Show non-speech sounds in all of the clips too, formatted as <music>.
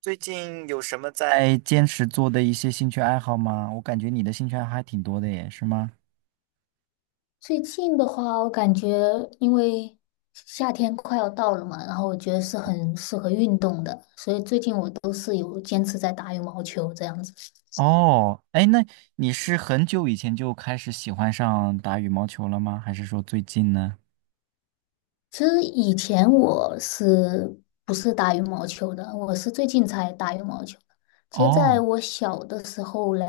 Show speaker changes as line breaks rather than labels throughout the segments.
最近有什么在坚持做的一些兴趣爱好吗？我感觉你的兴趣爱好还挺多的耶，是吗？
最近的话，我感觉因为夏天快要到了嘛，然后我觉得是很适合运动的，所以最近我都是有坚持在打羽毛球这样子。
哦，哎，那你是很久以前就开始喜欢上打羽毛球了吗？还是说最近呢？
其实以前我是不是打羽毛球的？我是最近才打羽毛球的。其实，在
哦，
我小的时候嘞，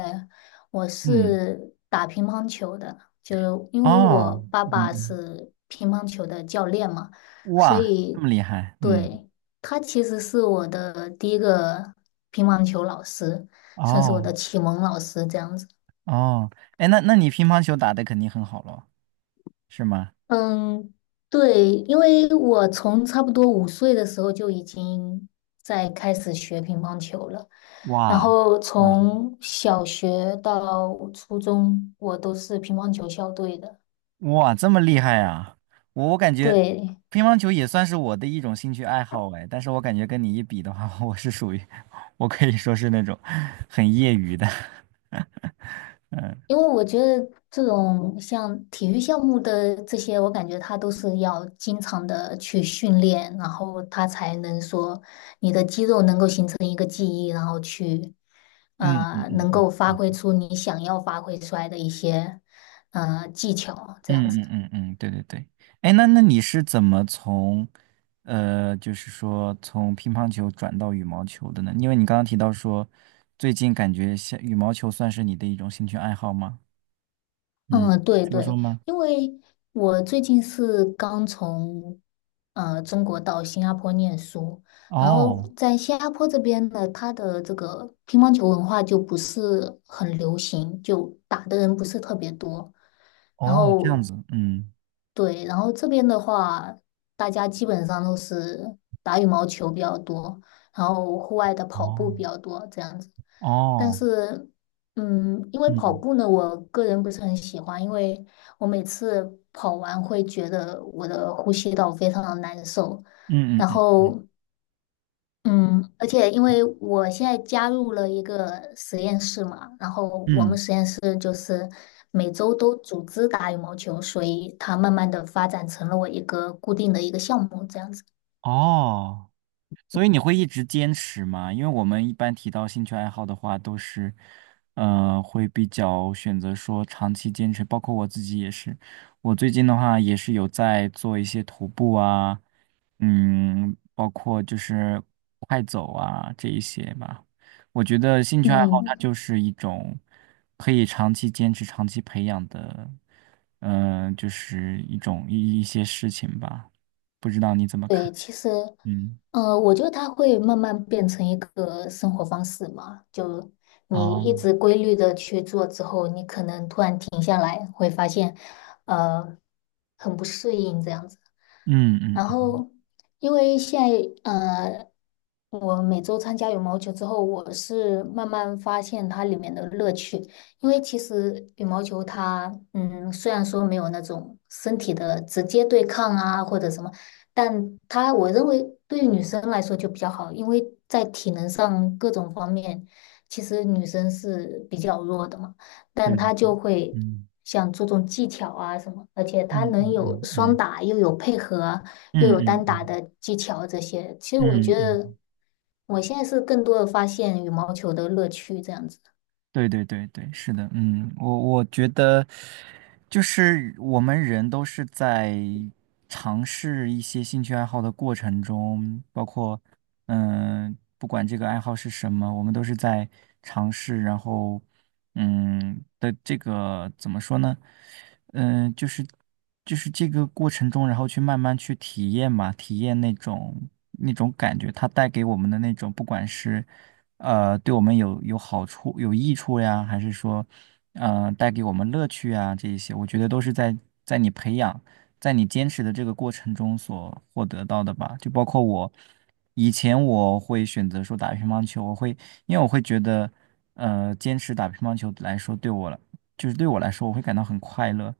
我
嗯，
是打乒乓球的，就因为我
哦，
爸爸
嗯，
是乒乓球的教练嘛，所
哇，这么
以
厉害，嗯，
对，他其实是我的第一个乒乓球老师，算是我
哦，
的启蒙老师这样子。
哦，哎，那你乒乓球打得肯定很好咯，是吗？
嗯，对，因为我从差不多5岁的时候就已经在开始学乒乓球了，然
哇，
后
嗯。
从小学到初中，我都是乒乓球校队的。
哇，这么厉害啊！我感觉
对，
乒乓球也算是我的一种兴趣爱好哎，但是我感觉跟你一比的话，我是属于，我可以说是那种很业余的。<laughs>
因为我觉得这种像体育项目的这些，我感觉他都是要经常的去训练，然后他才能说你的肌肉能够形成一个记忆，然后去
嗯嗯嗯
能
嗯
够发挥出你想要发挥出来的一些技巧，这样子。
嗯嗯嗯嗯，对对对。哎，那你是怎么从，就是说从乒乓球转到羽毛球的呢？因为你刚刚提到说，最近感觉像羽毛球算是你的一种兴趣爱好吗？嗯，
嗯，对
说说
对，
吗？
因为我最近是刚从中国到新加坡念书，然后
哦
在新加坡这边呢，它的这个乒乓球文化就不是很流行，就打的人不是特别多。
哦
然
哦这
后
样子，嗯。
对，然后这边的话，大家基本上都是打羽毛球比较多，然后户外的跑步
哦。
比较多这样子。但
哦，
是，嗯，因为跑
嗯
步呢，我个人不是很喜欢，因为我每次跑完会觉得我的呼吸道非常的难受，
嗯
然
嗯嗯
后。嗯，而且因为我现在加入了一个实验室嘛，然后我们
嗯，
实验室就是每周都组织打羽毛球，所以它慢慢的发展成了我一个固定的一个项目这样子。
哦，所以你会一直坚持吗？因为我们一般提到兴趣爱好的话，都是，会比较选择说长期坚持。包括我自己也是，我最近的话也是有在做一些徒步啊，嗯，包括就是快走啊这一些吧。我觉得兴趣爱好它
嗯。
就是一种可以长期坚持、长期培养的，就是一种一些事情吧。不知道你怎么看？
对，其实，
嗯，
我觉得它会慢慢变成一个生活方式嘛。就你一
哦。
直规律的去做之后，你可能突然停下来，会发现，呃，很不适应这样子。
嗯嗯
然
嗯，
后，因为现在，我每周参加羽毛球之后，我是慢慢发现它里面的乐趣。因为其实羽毛球它，嗯，虽然说没有那种身体的直接对抗啊，或者什么。但她我认为对于女生来说就比较好，因为在体能上各种方面，其实女生是比较弱的嘛，
对，
但她就会
嗯
想注重技巧啊什么，而且她
嗯
能有
嗯
双
嗯
打，又有配合，又
嗯
有
嗯
单打
嗯
的技巧这些。其实我觉
嗯嗯。
得
嗯
我现在是更多的发现羽毛球的乐趣这样子。
对对对对，是的，嗯，我觉得就是我们人都是在尝试一些兴趣爱好的过程中，包括不管这个爱好是什么，我们都是在尝试，然后的这个怎么说呢？就是这个过程中，然后去慢慢去体验嘛，体验那种感觉，它带给我们的那种，不管是。对我们有好处、有益处呀，还是说，带给我们乐趣啊，这一些，我觉得都是在你培养、在你坚持的这个过程中所获得到的吧。就包括我以前我会选择说打乒乓球，我会因为我会觉得，坚持打乒乓球来说，对我来就是对我来说，我会感到很快乐。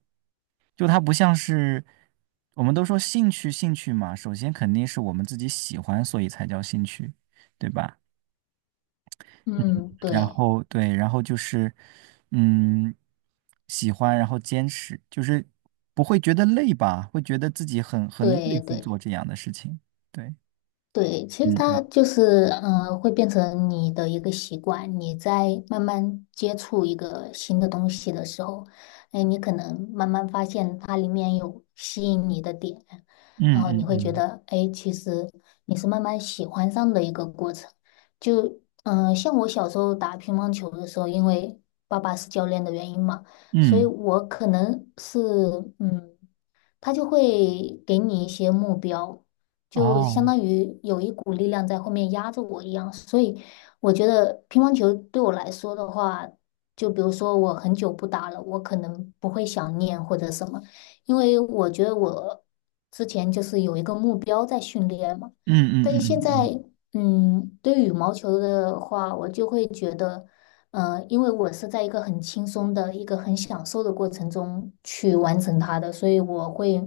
就它不像是我们都说兴趣，兴趣嘛，首先肯定是我们自己喜欢，所以才叫兴趣，对吧？嗯，
嗯，
然
对
后对，然后就是，嗯，喜欢，然后坚持，就是不会觉得累吧，会觉得自己很累
对
去
对。
做这样的事情。对，
对，其
嗯
实它
嗯
就是，嗯，会变成你的一个习惯。你在慢慢接触一个新的东西的时候，哎，你可能慢慢发现它里面有吸引你的点，
嗯
然后你
嗯
会觉
嗯
得，哎，其实你是慢慢喜欢上的一个过程。就，像我小时候打乒乓球的时候，因为爸爸是教练的原因嘛，所
嗯，
以我可能是，嗯。他就会给你一些目标，就相
哦，
当于有一股力量在后面压着我一样。所以我觉得乒乓球对我来说的话，就比如说我很久不打了，我可能不会想念或者什么，因为我觉得我之前就是有一个目标在训练嘛。
嗯
但
嗯
是现
嗯嗯
在，对于羽毛球的话，我就会觉得。呃，因为我是在一个很轻松的、一个很享受的过程中去完成它的，所以我会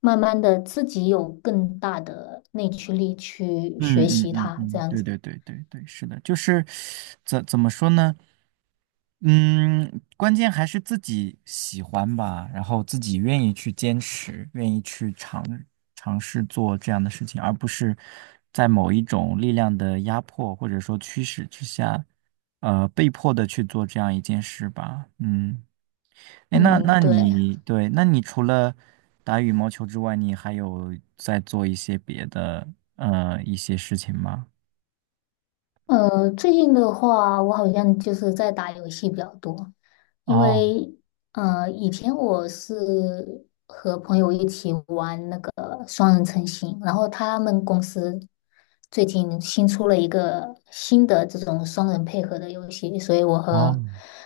慢慢的自己有更大的内驱力去学
嗯嗯
习
嗯嗯
它，这
嗯，
样
对
子。
对对对对，是的，就是怎么说呢？嗯，关键还是自己喜欢吧，然后自己愿意去坚持，愿意去尝试做这样的事情，而不是在某一种力量的压迫或者说驱使之下，被迫的去做这样一件事吧。嗯，哎，那
嗯，
那
对。
你对，那你除了打羽毛球之外，你还有在做一些别的一些事情吗？
呃，最近的话，我好像就是在打游戏比较多，因
哦
为以前我是和朋友一起玩那个双人成行，然后他们公司最近新出了一个新的这种双人配合的游戏，所以我
哦
和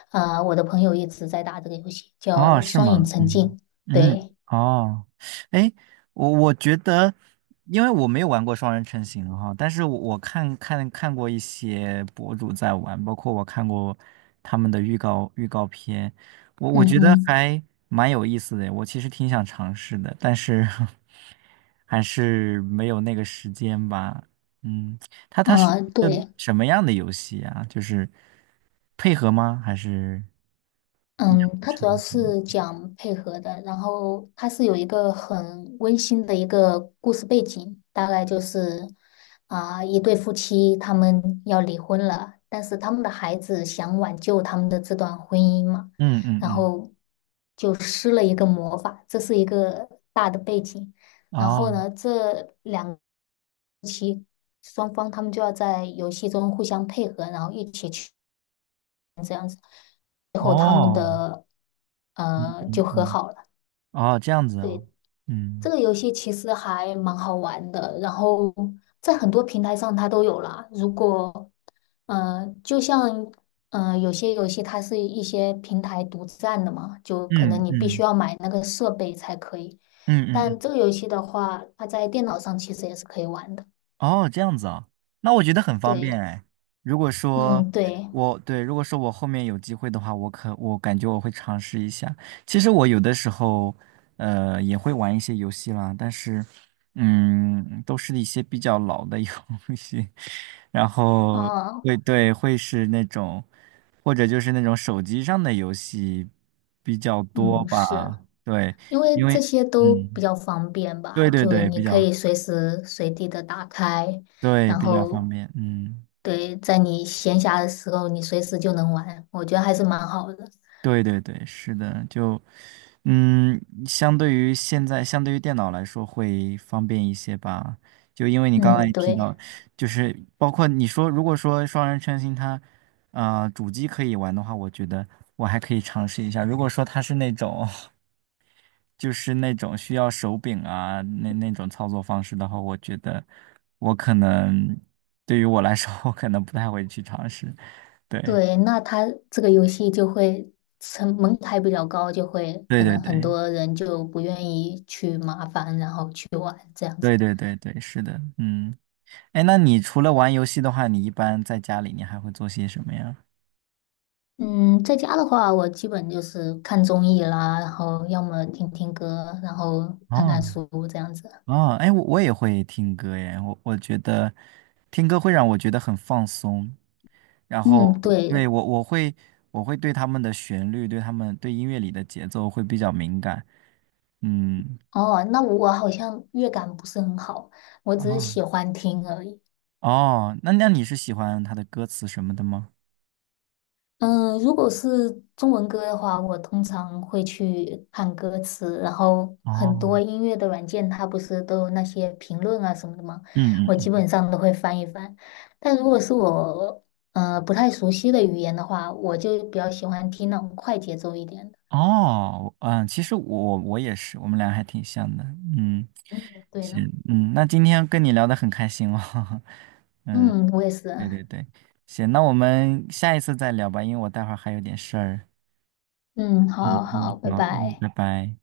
我的朋友一直在打这个游戏，叫
哦，是
《双
吗？
影成境》。
嗯嗯，
对，
哦，哎，我觉得，因为我没有玩过双人成行哈，但是我看过一些博主在玩，包括我看过他们的预告片，我
嗯
觉得
哼，
还蛮有意思的，我其实挺想尝试的，但是 <laughs> 还是没有那个时间吧。嗯，它是
啊、
一个
对。
什么样的游戏啊？就是配合吗？还是
嗯，它主要
成？
是讲配合的，然后它是有一个很温馨的一个故事背景，大概就是一对夫妻他们要离婚了，但是他们的孩子想挽救他们的这段婚姻嘛，
嗯嗯
然
嗯。
后就施了一个魔法，这是一个大的背景。然后
哦
呢，双方他们就要在游戏中互相配合，然后一起去，最后他们
哦，
的
嗯
就
嗯
和
嗯，
好了。
哦，这样子哦，
对，这
嗯
个游戏其实还蛮好玩的，然后在很多平台上它都有啦。如果，嗯，就像，嗯，有些游戏它是一些平台独占的嘛，就可能
嗯
你必须
嗯
要买那个设备才可以。
嗯嗯
但这
嗯，
个游戏的话，它在电脑上其实也是可以玩的。
哦，这样子啊，那我觉得很方便
对，
哎。如果说
嗯，对，
如果说我后面有机会的话，我感觉我会尝试一下。其实我有的时候，也会玩一些游戏啦，但是，嗯，都是一些比较老的游 <laughs> 戏，然后
哦，
会是那种，或者就是那种手机上的游戏比较多
嗯，是
吧，对，
因为
因
这
为
些都比
嗯，
较方便
对
吧，
对
就
对，
你可以随时随地的打开。然
比较方
后
便，嗯，
对，在你闲暇的时候，你随时就能玩，我觉得还是蛮好的。
对对对，是的，就嗯，相对于电脑来说会方便一些吧，就因为你刚才
嗯，
也提
对
到，就是包括你说如果说双人成行它。主机可以玩的话，我觉得我还可以尝试一下。如果说它是那种需要手柄啊，那种操作方式的话，我觉得我可能对于我来说，我可能不太会去尝试。对，
对，那它这个游戏就会成门槛比较高，就会
对
可
对
能很
对，
多人就不愿意去麻烦，然后去玩这样子。
对对对对，是的，嗯，哎，那你除了玩游戏的话，你一般在家里你还会做些什么呀？
嗯，在家的话，我基本就是看综艺啦，然后要么听听歌，然后看
哦
看书这样子。
哦，哎，我也会听歌耶，我觉得听歌会让我觉得很放松，然
嗯，
后
对。
对我会对他们的旋律，对他们对音乐里的节奏会比较敏感，嗯。
哦，那我好像乐感不是很好，我只是
哦
喜欢听而已。
哦，那你是喜欢他的歌词什么的吗？
嗯，如果是中文歌的话，我通常会去看歌词，然后很多
哦，
音乐的软件它不是都有那些评论啊什么的吗？
嗯嗯
我基
嗯，
本上都会翻一翻。但如果是我不太熟悉的语言的话，我就比较喜欢听那种快节奏一点的。
哦，嗯，其实我也是，我们俩还挺像的，嗯，
嗯，对
行，
呢。
嗯，那今天跟你聊的很开心哦，<laughs> 嗯，
嗯，我也是
对
啊。
对对，行，那我们下一次再聊吧，因为我待会儿还有点事儿，
嗯，
嗯
好好，
嗯，
拜
好，嗯，
拜。
拜拜。